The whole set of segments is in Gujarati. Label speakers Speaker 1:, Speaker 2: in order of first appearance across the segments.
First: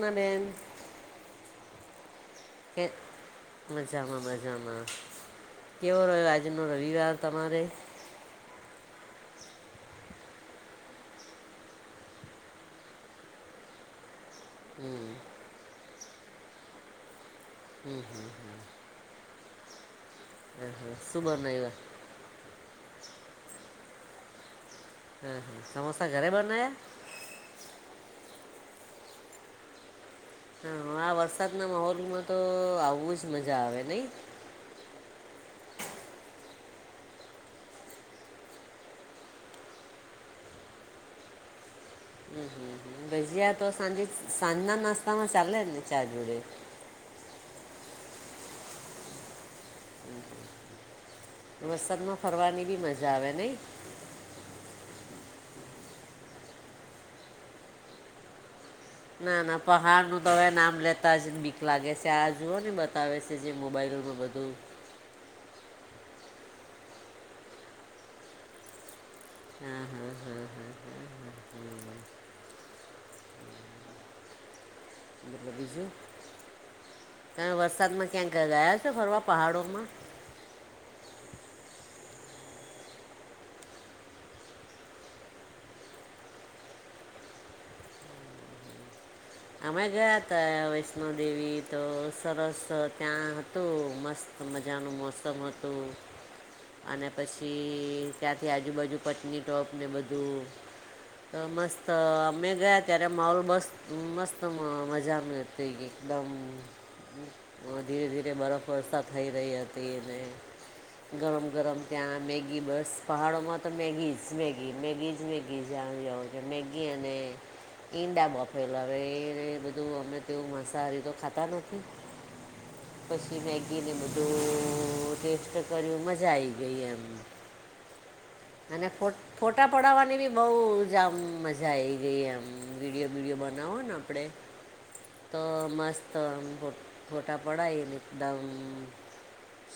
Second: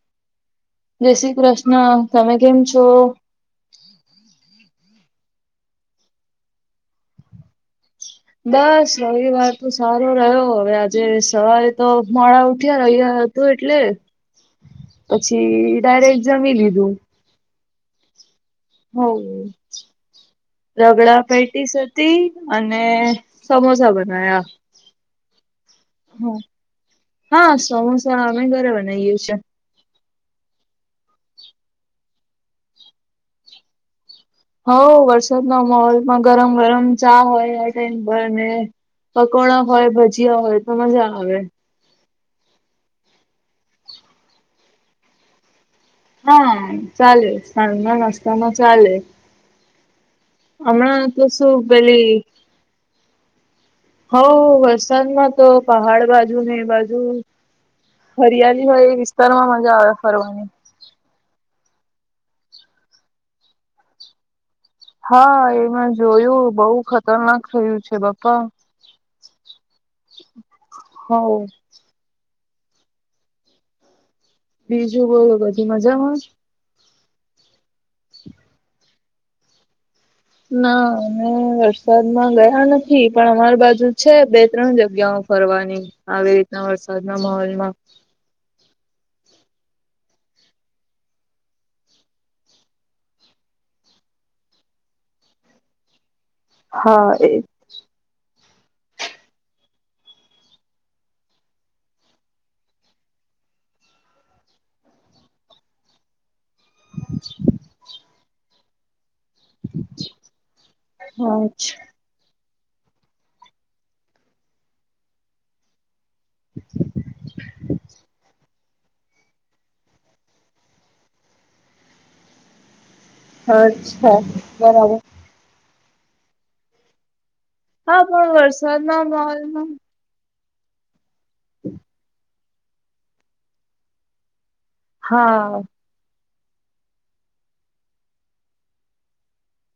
Speaker 1: નાડ [unintelligible]
Speaker 2: જય શ્રી કૃષ્ણ. તમે કેમ
Speaker 1: કે
Speaker 2: છો?
Speaker 1: મજામાં મ. જામાં. કેવો રહ્યો? આજનો રવિવાર તમારે.
Speaker 2: બસ રવિવાર તો સારો રહ્યો, હવે આજે સવારે તો મોડા ઉઠ્યા રહ્યા. ત એટલે
Speaker 1: હમ
Speaker 2: પછી ડાયરેક્ટ જમી લીધું. હ,
Speaker 1: હા, હા.
Speaker 2: રગડા
Speaker 1: શું
Speaker 2: પેટીસ.
Speaker 1: બનાવ્યા
Speaker 2: અને સમોસા બનાયા.
Speaker 1: હા, સમોસા ઘરે
Speaker 2: હમ
Speaker 1: બનાયા.
Speaker 2: હા, સમોસા અમે ઘરે બનાયયું છે.
Speaker 1: હ, આ વરસાદના માહોલમાં તો આવું જ મજા આવે નહી.
Speaker 2: હઉ વરસાદ ના માહોલમાં ગરમ-ગરમ ચા હોય, આ ટાઈમ પર ને. પકોડા હોય, ભજીયા હોય, તો મજા આવે.
Speaker 1: હમ, હમ, ભજીયા તો સાંજે સાંજના નાસ્તા માં ચાલે ને. ચા જોડે
Speaker 2: હા ચાલે, સાજના નાસ્તાના ચાલે. હમણાં તો શું
Speaker 1: વરસાદમાં
Speaker 2: પેલી
Speaker 1: ફરવાની બી મજા આવે નહી.
Speaker 2: હ, વરસાદમાં તો પહાડ બાજુ ને, એ બાજુ. હરિયાલી હોય.
Speaker 1: ના,
Speaker 2: વિસ્તારમાં
Speaker 1: ના,
Speaker 2: મજા આવે
Speaker 1: પહાડ નું તો,
Speaker 2: ફરવાની
Speaker 1: હવે નામ લેતા. બતા જને બીક લાગે છે, આ જુઓ ને બતાવે છે, જે મોબાઈલમાં બધું.
Speaker 2: હા, એમાં જોયું, બઉુ ખતરનાક થયું છે પપ્પા.
Speaker 1: હા હા હા હા હા
Speaker 2: હ.
Speaker 1: હા હા.
Speaker 2: બીજું બોલો?
Speaker 1: મતલબ
Speaker 2: બધી
Speaker 1: બીજું
Speaker 2: મજામાં.
Speaker 1: તમે વરસાદમાં ક્યાંક ગયા છો ફરવા પહાડોમાં?
Speaker 2: ના, અમે વરસાદમાં ગયા નથી, પણ અમારી બાજુ છે, બે-ત્રણ જગ્યાઓ. ફરવાની આવી રીતના વરસાદ ના માહોલ માં.
Speaker 1: અમે ગયા તા, વૈષ્ણો દેવી તો સરસ ત્યાં હતું મસ્ત. હ, મજનોનું મોસમ હો હતું.
Speaker 2: [unintelligible]
Speaker 1: અને
Speaker 2: એ
Speaker 1: પછી ત્યાંથી આજુબાજુ પત્ની ટોપ ને બધું. તો મસ્ત અમે ગયા, ત્યારે માહોલ મસ્ત. મસ્ત મજા મે, એકદમ ધીરે-ધીરે બરફ વર્ષા થઈ રહી હતી, અને ગરમ-ગરમ.
Speaker 2: અચ્છા
Speaker 1: ત્યાં મેગી બસ પહાડોમાં તો, મેગી જ મેગી-મેગી જ, મેગી જ. મેગી અને ઈંડા બપોરે. પેલાવે, એને બધું અમે તે મસાહારી તો ખાતા નથી. પછી મેગીને
Speaker 2: અચ્છા બરાબર
Speaker 1: બધું ટેસ્ટ કર્યું, મજા આ આવી ગઈ એમ.
Speaker 2: હા, પડે વરસાદ.
Speaker 1: અને ફોટા પડવા. ની બી બહુ જામ મજા આઈ ગઈ, એમ વિડીયો બીડીયો બનાવો ને આપડે. તો
Speaker 2: હા
Speaker 1: મસ્ત ફોટા પડાયને, એકદમ.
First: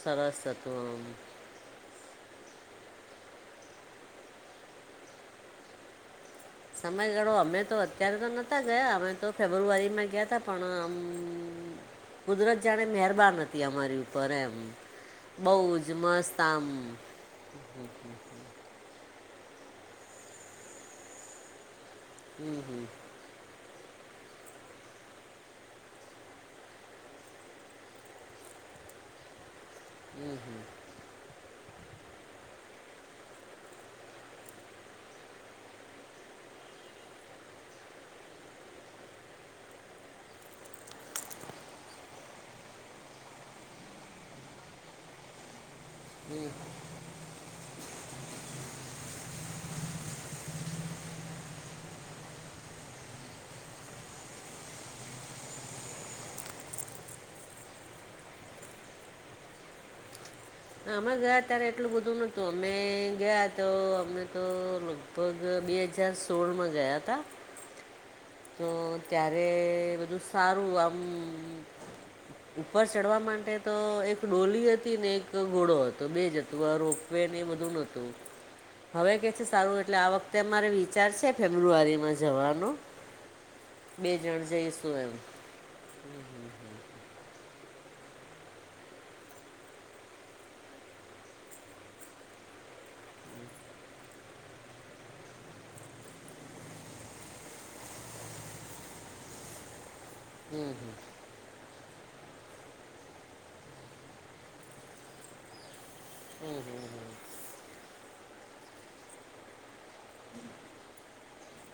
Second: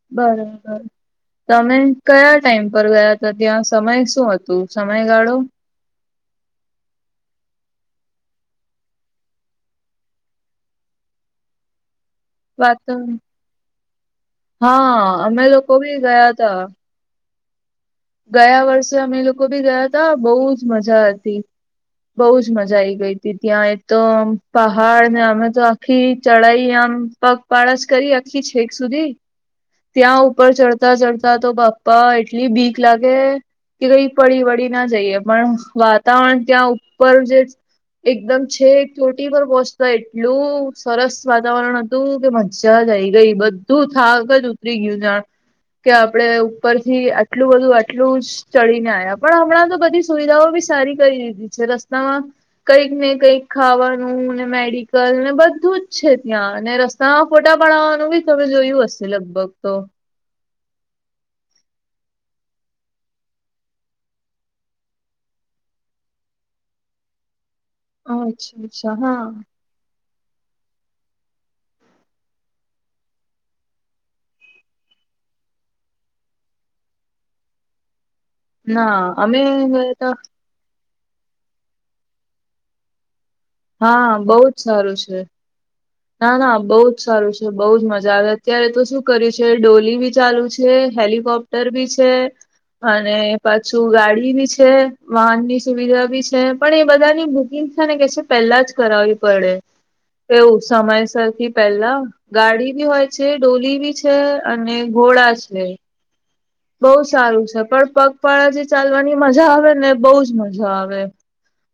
Speaker 1: સરસ
Speaker 2: બરોબર.
Speaker 1: હતું આમ
Speaker 2: તમે કયા ટાઈમ પર ગયા હતા, ત્યાં સમય શું હતું? સમયગાળો.
Speaker 1: સમયગાળો અમે તો અત્યારે તો નહોતા ગયા, અમે તો ફેબ્રુઆરીમાં ગયા તા, પણ આમ કુદરત
Speaker 2: વાત
Speaker 1: જાણે મહેરબાન હતી અમારી ઉપર, એમ
Speaker 2: હા અમે
Speaker 1: બહુ
Speaker 2: લોકો
Speaker 1: જ
Speaker 2: બી ગયા
Speaker 1: મસ્ત
Speaker 2: તા
Speaker 1: આમ. [unintelligible]
Speaker 2: ગયા વર્ષે અમે લોકો બી ગયા હતા, બહુ જ મજા હતી. બઉુ જ
Speaker 1: હમ
Speaker 2: મજા
Speaker 1: હમ.
Speaker 2: આઈ ગઈ. ત્યાં એ તો પહાડ ને, અમે તો આખી ચઢાઈ આમ પગ પાળા જ કરી, આખી છેક સુધી. ત્યાં ઉપર ચડતા-ચડતા તો, બાપ્પા એટલી બીક લાગે. કે કઈ પડી વળી ના જઈએ, પણ વાતાવરણ ત્યાં ઉપર જે એકદમ છેક ચોટી પર પહોંચતા, એટલું સરસ વાતાવરણ હ. તું કે મજ્જા જ આઈ ગઈ, બધું થાક જ ઉતરી ગયું જાણે. કે આપડે ઉપરથી આટલું બધું આટલું જ. ચડીને આપ્યા, પણ હમણાં તો બધી સુવિધાઓ બી સારી કરી દીધી છે રસ્તામાં. કંઈક ને કઈક ખાવાનું ને, મેડિકલ ને બધું જ છે, ત્યાં ને રસ તામાં ફોટા પાડાવવાનું બી તમે જોયું હશે, લગભગ તો.
Speaker 1: આમાં ગયા ત્યારે એટલું બધું નતું, અમે ગયા તો અમને તો. લગભગ બે હજાર સોળમાં ગયા હતા.
Speaker 2: હ.
Speaker 1: તો ત્યારે બધું સારું આમ.
Speaker 2: [unintelligible]
Speaker 1: ઉપર ચડવા માટે તો એક ડોલી હતી ને, એક ઘોડો હતો બે જ હતો રોપ. વેને બધું નોતું,
Speaker 2: ના
Speaker 1: હવે કે
Speaker 2: અમે
Speaker 1: છે, સારું
Speaker 2: ગયા
Speaker 1: એટલે આ
Speaker 2: તા
Speaker 1: વખતે. મારે વિચાર છે, ફેબ્રુઆરીમાં જવાનો.
Speaker 2: હા,
Speaker 1: બે
Speaker 2: બહુ
Speaker 1: જણ
Speaker 2: જ
Speaker 1: જઈશું
Speaker 2: સારું
Speaker 1: એમ
Speaker 2: છે. ના, ના બહુ જ સારું છે, બઉ જ મજા આવે, અત્યારે તો શું કર છે, ડોલી બી ચાલુ છે, હેલિકોપ્ટર. બી છે. અને પાછું ગાડી બી છે, વાહનની સુવિધા બી છે, પણ એ બધાની બુકિંગ છે, ને કે છે, પેલા જ કરાવવી પડે, એવું
Speaker 1: હમ હમ
Speaker 2: સમયસરથી. પેલા ગાડી બી હોય છે, ડોલી બી છે, અને ઘોડા છે.
Speaker 1: હમ
Speaker 2: બહુ સારું છે, પણ પગપાળા જે ચાલવાની મજા આવે ને, બહુ જ મજા આવે.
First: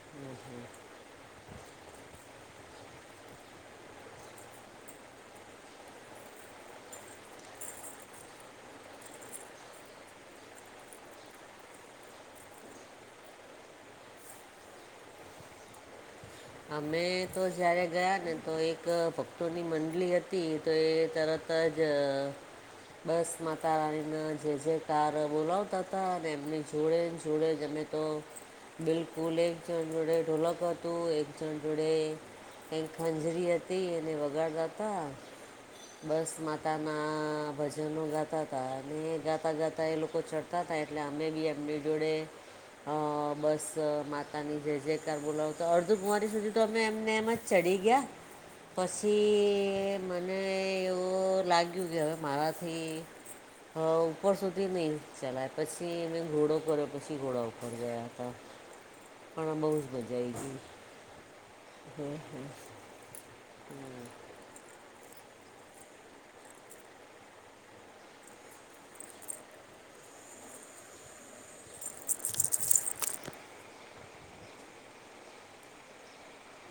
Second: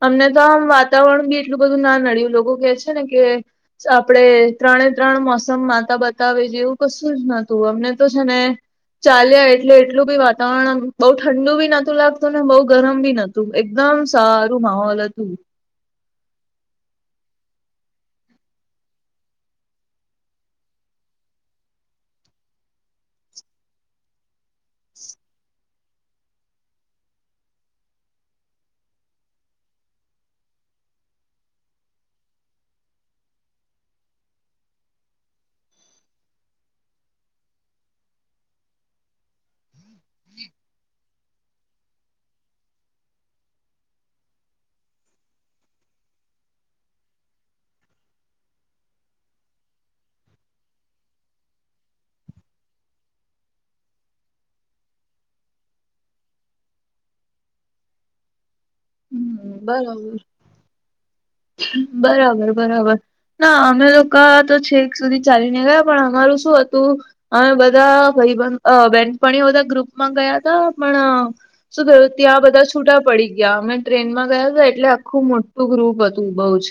Speaker 2: અમને તો આમ વાતાવરણ બી એટલું બધું ના નડ્યું, લોકો કે છે ને કે. આપણેે ત્રણે-ત્રણ મોસમ માતા બતાવે, જેવું કશું જ નતું, અમને તો છે ને. ચાલ્યા, એટલે એટલું બી વાતાવરણ બઉુ ઠંડુ બી નતું લાગતું, ને બહુ ગરમ બી નતું. એકદમ સારું, માહોલ હતું.
Speaker 1: અમે તો જયારે ગયા ને, તો એક ભક્તોની મંડલી હતી, તો એ તરત જ. બસ માતા રાણીના જે જે કાર બોલાવતા હતા, અને એમની જોડે ને, જોડે જમે. તો બિલકુલ, એક જણ જોડે ઢોલક હતું. એક જણ જોડે કઈ ખંજરી હતી, અને વગાડતા હતા. બસ માતા ના ભજનો ગાતા હતા, અને ગાતા ગાતા, એ લોકો ચડ તા હતા, એટલે અમે બી એમની જોડે. અ બસ માતાની જે જેય કાર બોલાવતા અડધું હું અને સુધીર તો અમે એમને એમ જ ચડી ગયા. પછી મને એવું લાગ્યું કે, હવે મારાથી હા, ઉપર સુધી નહીં ચલાય પ, છી મેં ઘોડો કર્યો, પછી ઘોડા ઉપર ગયા હતા.
Speaker 2: [unintelligible]
Speaker 1: પણ આ બઉુ જ
Speaker 2: બરાબર
Speaker 1: મજા આવી તી.
Speaker 2: બરાબર, બરાબર. ના, અમે લોકો તો છેક સુધી ચાલી ને ગયા, પણ અમારું શું હતું. અમે બધા ભાઈબંધ બેનપણી બધા ગ્રુપમાં ગયા હતા, પણ શું ગયા? ત્યાં બધા છૂટા પડી ગયા, અમે ટ્રેનમાં ગયા હતા, એટલે આખું મોટું ગ્રુપ હતું. બહુ જ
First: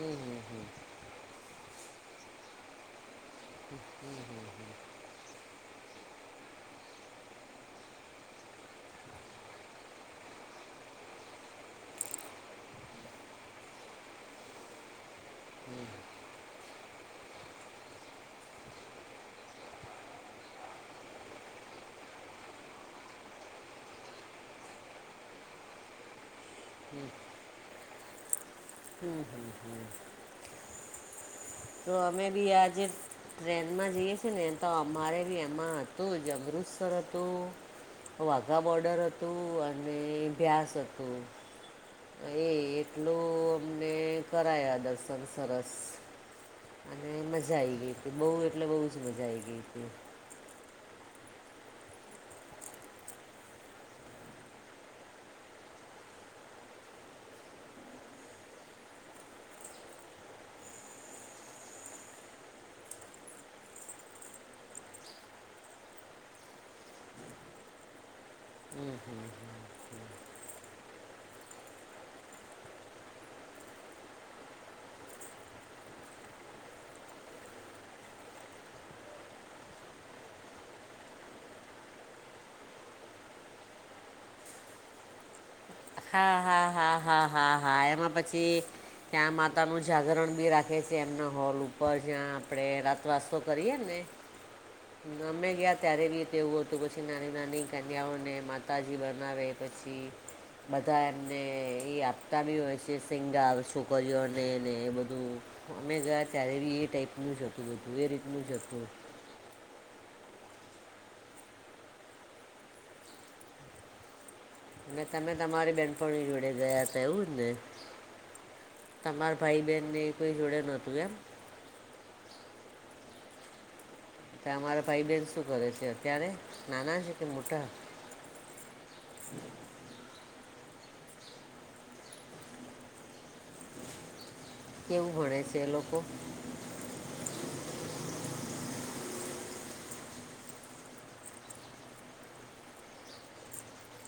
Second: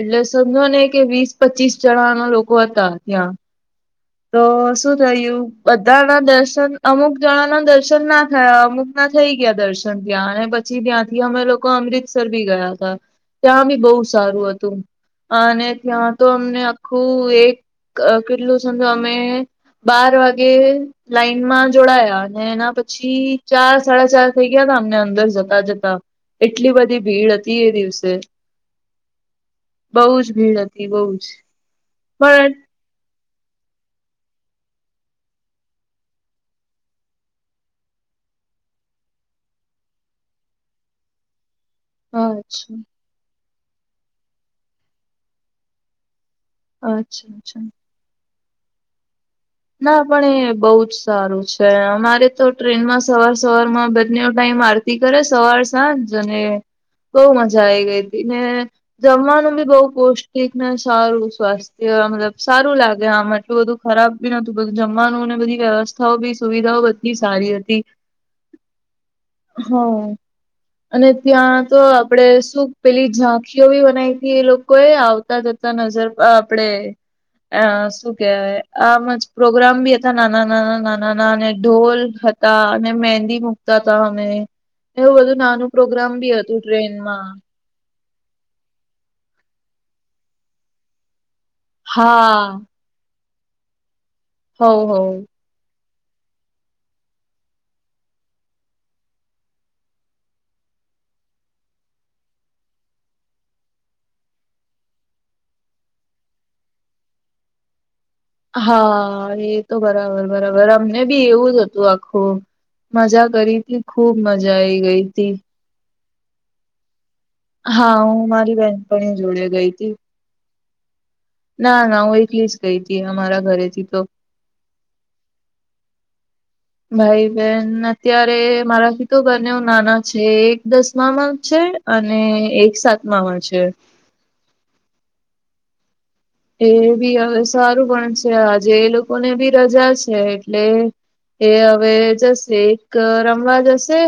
Speaker 2: એટલે સમજો ને કે, વીસ-પચીસ જણાના લોકો હતા ત્યાં. તો શું થયું? બધા ના દર્શન અમુક જણા ના, દર્શન ના થયા, અમુક ના થઈ ગયા, દર્શન તયા અને પછી ત્યાંથી અમે લોકો અમૃતસર બી ગયા હતા, ત્યાં બી બહુ સારું હતું. અને ત્યાં તો અમને આખું એક કેટલું સમજો અમે. બાર વાગે. લાઈન માં જોડાયા, અને એના પછી ચાર સાડા, ચાર થઈ ગયા તા, અમને અંદર જતા-જતા. એટલી બધી ભીડ હતી, એ દિવસે.
Speaker 1: હમ, હમ, હમ.
Speaker 2: બઉુ જ ભીડ હતી, બઉુ જ.
Speaker 1: તો અમે
Speaker 2: પણ
Speaker 1: બી આજે. ટ્રેનમાં જઈએ છેએ ને, તો અમારે બી એમાં હતું જ, અમૃતસર હતું. વાઘા બોર્ડર હતું, અને ભ્યાસ હતું. એ
Speaker 2: અચ્છા
Speaker 1: એટલું અમને કરાયા દર્શન સરસ. અને
Speaker 2: અચ્છા
Speaker 1: મજા
Speaker 2: અચ્છા
Speaker 1: આઈ ગઈ હતી, બહુ એટલે બઉુ જ મજા આ આવી ગઈ. હતી
Speaker 2: ના. પણ એ બહ જ સારું છે, અમારે તો ટ્રેનમાં સવાર સવાર માં બંને ટાઈમ આ. કરે સવાર-સાંજ, અને બહુ મજા આવી ગઈ હતી ને. જમવાનું બી બહુ પૌષ્ટિક ને સારું સ્વાસ્થ્ય, મતલબ સારું લાગે, આમાં એટલું બધું ખરાબ. બી ન હતું, જમવાનું અને બધી વ્યવસ્થાઓ બી સુવિધાઓ બધી સારી હતી.
Speaker 1: હમ, હમ.
Speaker 2: હા. અને ત્યાં તો આપણેે શું પેલી ઝાંખીઓ બી બનાવી હતી, એ લોકો એ આવતા જ. નજર આપડે અ શું કેહેવાય? આમ જ પ્રોગ્રામ બી હતા, નાના-નાના, નાના ના અને ઢોલ હતા, અને મહેંદી મુ. ત અમે એવું બધું નાનું પ્રોગ્રામ બી
Speaker 1: હા
Speaker 2: હતું,
Speaker 1: હા હા હા
Speaker 2: ટ્રેનમાં.
Speaker 1: હા હા, એમાં પછી ત્યાં માતાનું જાગરણ બી રાખે છે, એમના હોલ ઉપર. ઉપ જ્યાં
Speaker 2: હા
Speaker 1: આપે રાતવાસ તો કરીએ ને,
Speaker 2: હો હો
Speaker 1: અમે ગયા. ત્યારે બી તેવું હતું, પછી નાની-નાની કન્યાઓને માતાજી બનાવે, પછી બધા એમને એ આપતા બી હોય છે, સિંગાર છોકરીઓને ને એ બધું. અમે ગયા ત્યારે બી એ ટાઈપ નું જોતું બધું. એ રીતનું જ હતું
Speaker 2: હા, એ. તો બરાબર, બરાબર અમને બી એવું જ હતું, આખું મજા કરી. ખુબ મજા આઈ ગઈ તી.
Speaker 1: આપણી જોડે ગયા હતા, એવું જ ને.
Speaker 2: હા, હું મારી બેહેનપણી
Speaker 1: તમારા
Speaker 2: જોડે
Speaker 1: ભાઈ
Speaker 2: ગઈ હતી.
Speaker 1: બહેનને કોઈ જોડે નહોતું એમ.
Speaker 2: ના, ના, હું એકલી જ ગઈ હતી, અમારા ઘરેથી તો‌.
Speaker 1: કે અમારા ભાઈ બહેન શું કરે છે? અત્યારે નાના છે કે, મોટા.
Speaker 2: ત્યારે મારાથી તો બંને નાના છે, એક દસમામાં છે, અને એક સાત. ના છે.
Speaker 1: કેવું ભણે છે? એ લોકો.
Speaker 2: એ બી હવે સારું પણ છે, આજે એ લોકોને બી રજા છે, એટલે. એ હવે જશે, એક રમવા જશે.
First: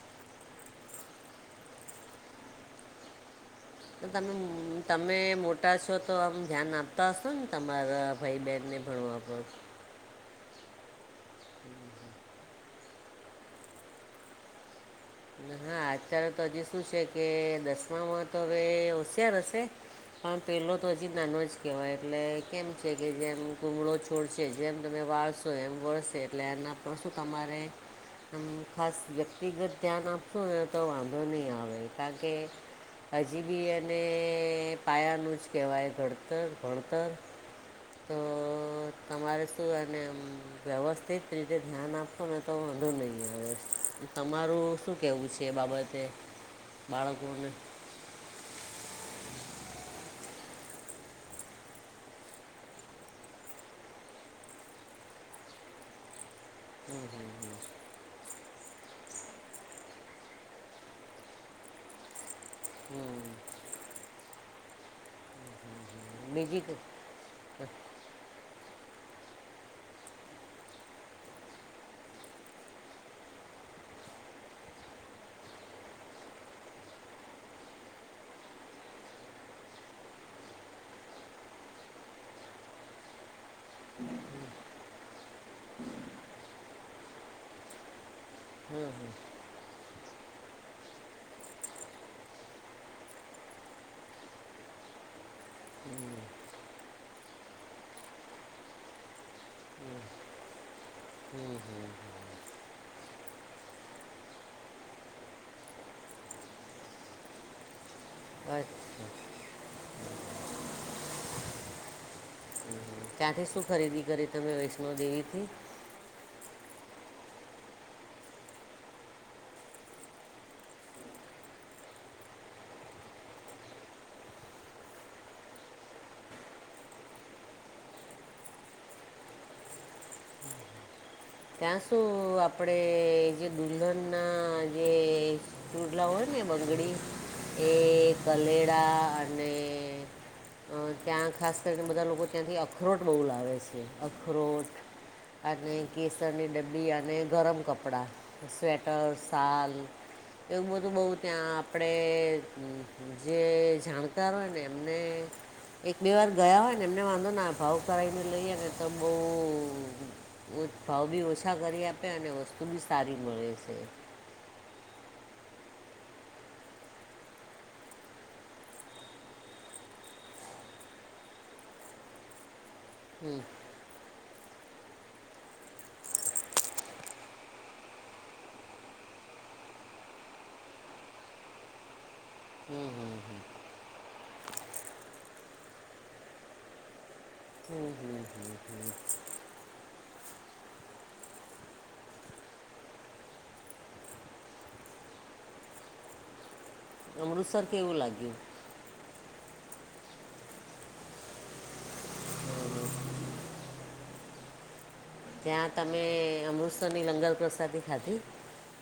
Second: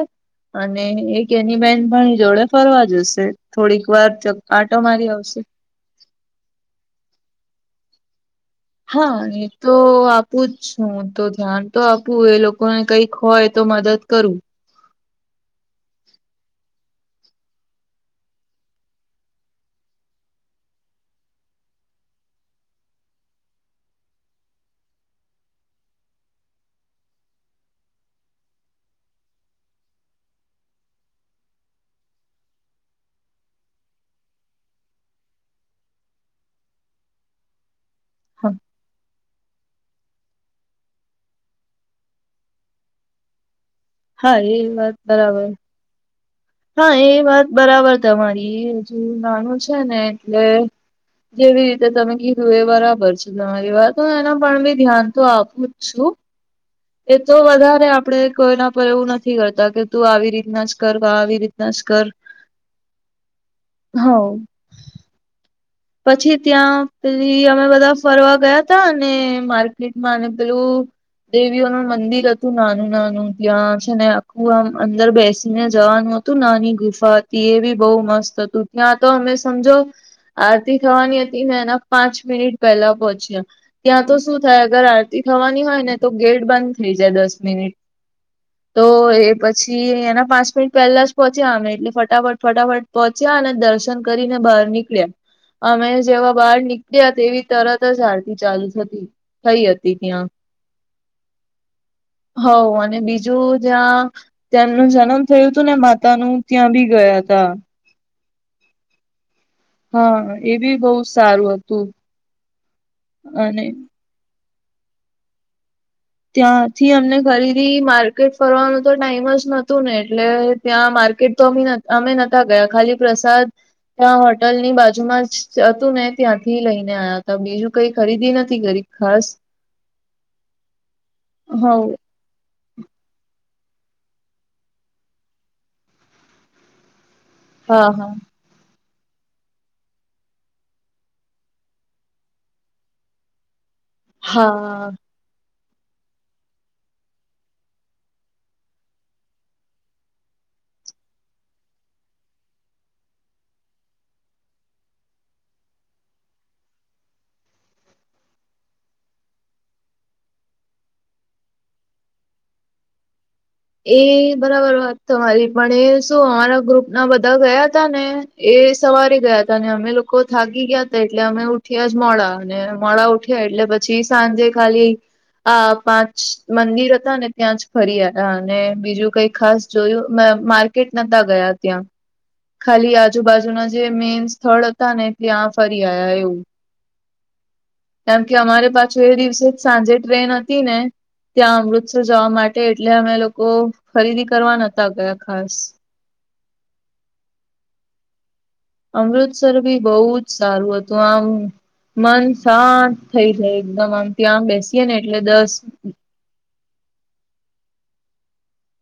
Speaker 2: અને એક એની બેન ભણી જોડે, ફરવા જશે. થોડીક
Speaker 1: તો
Speaker 2: વાર કાંટો
Speaker 1: તમે
Speaker 2: મારી
Speaker 1: તમે
Speaker 2: આવશે.
Speaker 1: મોટા છો, તો આમ ધ્યાન આપતા હશો ને, તમારા ભાઈ-બહેન.
Speaker 2: હા. તો આપું જ, હું તો ધ્યાન તો આપું એ લોકોને કંઈક હોય તો, મદદ કરું.
Speaker 1: હા, અત્યારે તો હજી શું છે કે? દસમામાં તો અવે હોશિયાર હશે. પણ પેલો તો હજી નાનો જ કેવાય, એટલે કેમ છે કે, જેમ ગુમળો છોડશે, જેમ તમે વાસ તો એમ વળસે, એટલે એના પર શું તમારે ખાસ વ્યક્તિગત ધ્યાન આપશો ને, તો વાંધો નઈ આવે, કારણ કે હજીબી એને પાયાનું જ કેવાય, ઘણતર-ભણતર. તો તમારે શું? અને એમ. વ્યવસ્થિત રીતે ધ્યાન આપો ને, તો વાંધો નહીં આવે.
Speaker 2: હા એ
Speaker 1: તમારું
Speaker 2: વાત
Speaker 1: શું કેવું છે
Speaker 2: બરાબર
Speaker 1: એ બાબતે?
Speaker 2: હા, એ વાત
Speaker 1: બાળકોને
Speaker 2: બરાબર, તમારી એ હજુ નાનું છે ને, એટલે. જેવી રીતે તમે કીધું એ બરાબર છે તમારી વાત. હું એના પર બી ધ્યાન તો આપું જ છું. એ તો વધારે આપડે કોઈના એવું નથી કરતા કે, તું આવી રીતના જ કર આવી રીતના જ કરે. હવે. પછી
Speaker 1: બીજી ક-
Speaker 2: ત્યાં પેલી અમે બધા ફરવા ગયા હતા, અને માર્કેટમાં અને પેલું દેવીઓનું મંદિર હતું, નાનું-નાનું ત્યાં છે ને, આખું આમ અંદર બેસીને જવાનું હતું. તું નાની ગુફા હતી, એ બી બહુ મસ્ત હતું, ત્યાં તો અમે સમજો. આરતી થવાની હતી ને, એના પાંચ મિનિટ પહેલા પહોંચ્યા. ત્યાં તો શું થાય? અગર આરતી થવાની હોય ને, તો ગેટ બંધ થઈ જાય, દસ મિનિટ. તો
Speaker 1: હં હં
Speaker 2: એ પછી એના પાંચ મિનિટ પેલા જ પહોંચ્યિ જવાનું, એટલે ફટાફટ-ફટાફટ પહોંચ્યા, અને દર્શન કરીને બહાર નીકળ્યા. અમે જેવા બહાર નીકળ્યા, તેવી તરત જ આરતી ચાલુ થતી હતી. થઈ હતી ત્યાં. હવે, અને બીજું જ્યાં તેમનું જન્મ થયું હતું ને, માતા નું ત્યાં બી ગયા હતા.
Speaker 1: અચ્છા
Speaker 2: હા, એ બી બોઉ સારું હતું.
Speaker 1: ત્યાંથી શું
Speaker 2: અને
Speaker 1: ખરીદી કરી? તમે વૈષ્ણોદેવીથી.
Speaker 2: ત્યાંથી અમને ખરીદી માર્કેટ ફરવાનું તો, ટાઈમ જ નતું ને, એટલે. ત્યાં માર્કેટમાં તો અમે નતા ગયા, ખાલી પ્રસાદ. ત્યાં હોટલની બાજુમાં જ હતું ને, ત્યાંથી લઈને આવ્યા હતા. બીજું કઈ ખરીદી નથી કરી. ખાસ. હ
Speaker 1: ત્યાં
Speaker 2: હા
Speaker 1: શું આપણેે? જે દુલ્હન ના જે રૂડલા હોય ને, બંગડી
Speaker 2: હા
Speaker 1: એ કલેડા અને ત્યાં ખાસ કરીને, બધા લોકો ત્યાંથી અખરોટ બોઉ લાવે છે. અખરોટ
Speaker 2: હા
Speaker 1: અને કેસરની ડબ્બી અને ગરમ કપડાં સ્વેટર શાલ એવું બધું બોઉ ત્યાં આપણે જે જાણકાર હોય ને, એમને એક, બે વાર ગયા હોય ને, એમને વાંધો ના આવે, ભાવ કરાવીને લઈએ ને, તો બોઉ ભાવબી ઓછા કરી આપે, અને વસ્તુબી સારી મળે છે.
Speaker 2: એ બરાબર વાત તમારી, પણ એ શું અમારા ગ્રુપના બધા ગયા હતા ને. એ સવારે ગયા હતા, અને અમે લોકો થાગી ગયા હતા, એટલે અમે ઉઠ્યા જ મોડા અને મોડા
Speaker 1: હમ,
Speaker 2: ઉઠ્યા, એટલે પછી સાંજે ખાલી આ પાંચ મંદિર હતા ને, ત્યાં જ ફરી. અને બીજું કઈ ખાસ જોયું, માર્કેટ નતા ગયા ત્યાં.
Speaker 1: હમ,
Speaker 2: ખાલી
Speaker 1: હમ,
Speaker 2: આજુબાજુના જે મેન સ્થળ હતા ને, ત્યાં ફરી આવ્યા એવું.
Speaker 1: હમ,
Speaker 2: કેમ
Speaker 1: હમ,
Speaker 2: કે
Speaker 1: હમ,
Speaker 2: અમારે
Speaker 1: હમ.
Speaker 2: પાછું એ દિવસે જ સાંજે ટ્રેન હતી ને. ત્યાં અમૃતસર જવા માટે, એટલે અમે લોકો ખરીદી કરવા નતા ગયા ખાસ.
Speaker 1: અમૃતસર કેવું લાગ્યું?
Speaker 2: અમૃતસર બી બોઉ જ સારું હતું, આમ. મન શાંત થઇ જાય એકદમ, આમ ત્યાં બેસી
Speaker 1: ત્યાં તમે અમૃતસરની લંગર પ્રસાદી ખાધી?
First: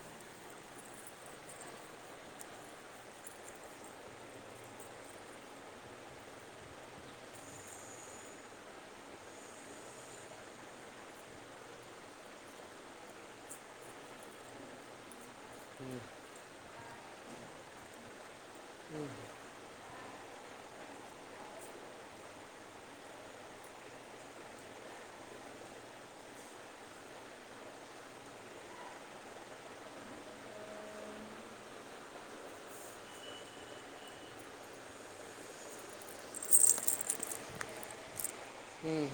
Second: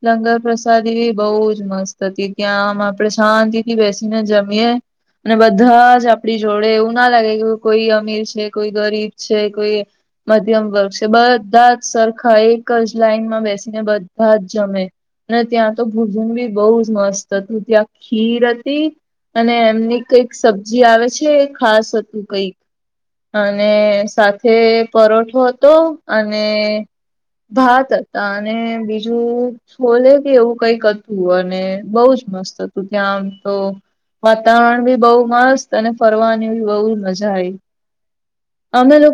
Speaker 2: લંગર પ્રસાદી, એવી બહુ જ મસ્ત હતી, ત્યા આમ આપડે શાંતિ થી બેસીને જમીએ. અને બધા જ આપડી જોડે એવું ના લાગે કે, કોઈ અમીર છે, કોઈ ગરીબ છે, કોઈ મધ્યમ વર્ગ છે, બધા જ સરખા એક જ લાઈનમાં બેસીને બધા જ. જમે અને ત્યાં તો બી બહુ જ મસ્ત હતું, ત્યાં ખીર હતી. અને એમની કઈક સબ્જી આવે છે, એ ખાસ હતું કઈક. અને સાથે પરોઠો હતો, અને ભાત હતા, અને બીજું છોલે કે એવું કઈક હતું, અને બઉ જ મસ્ત હતું, ત્યાં આમ તો. વાતાવરણ બી બહુ મસ્ત, અને ફરવાની બી બહુ મજા આવી. અમે
Speaker 1: હમ
Speaker 2: લોકો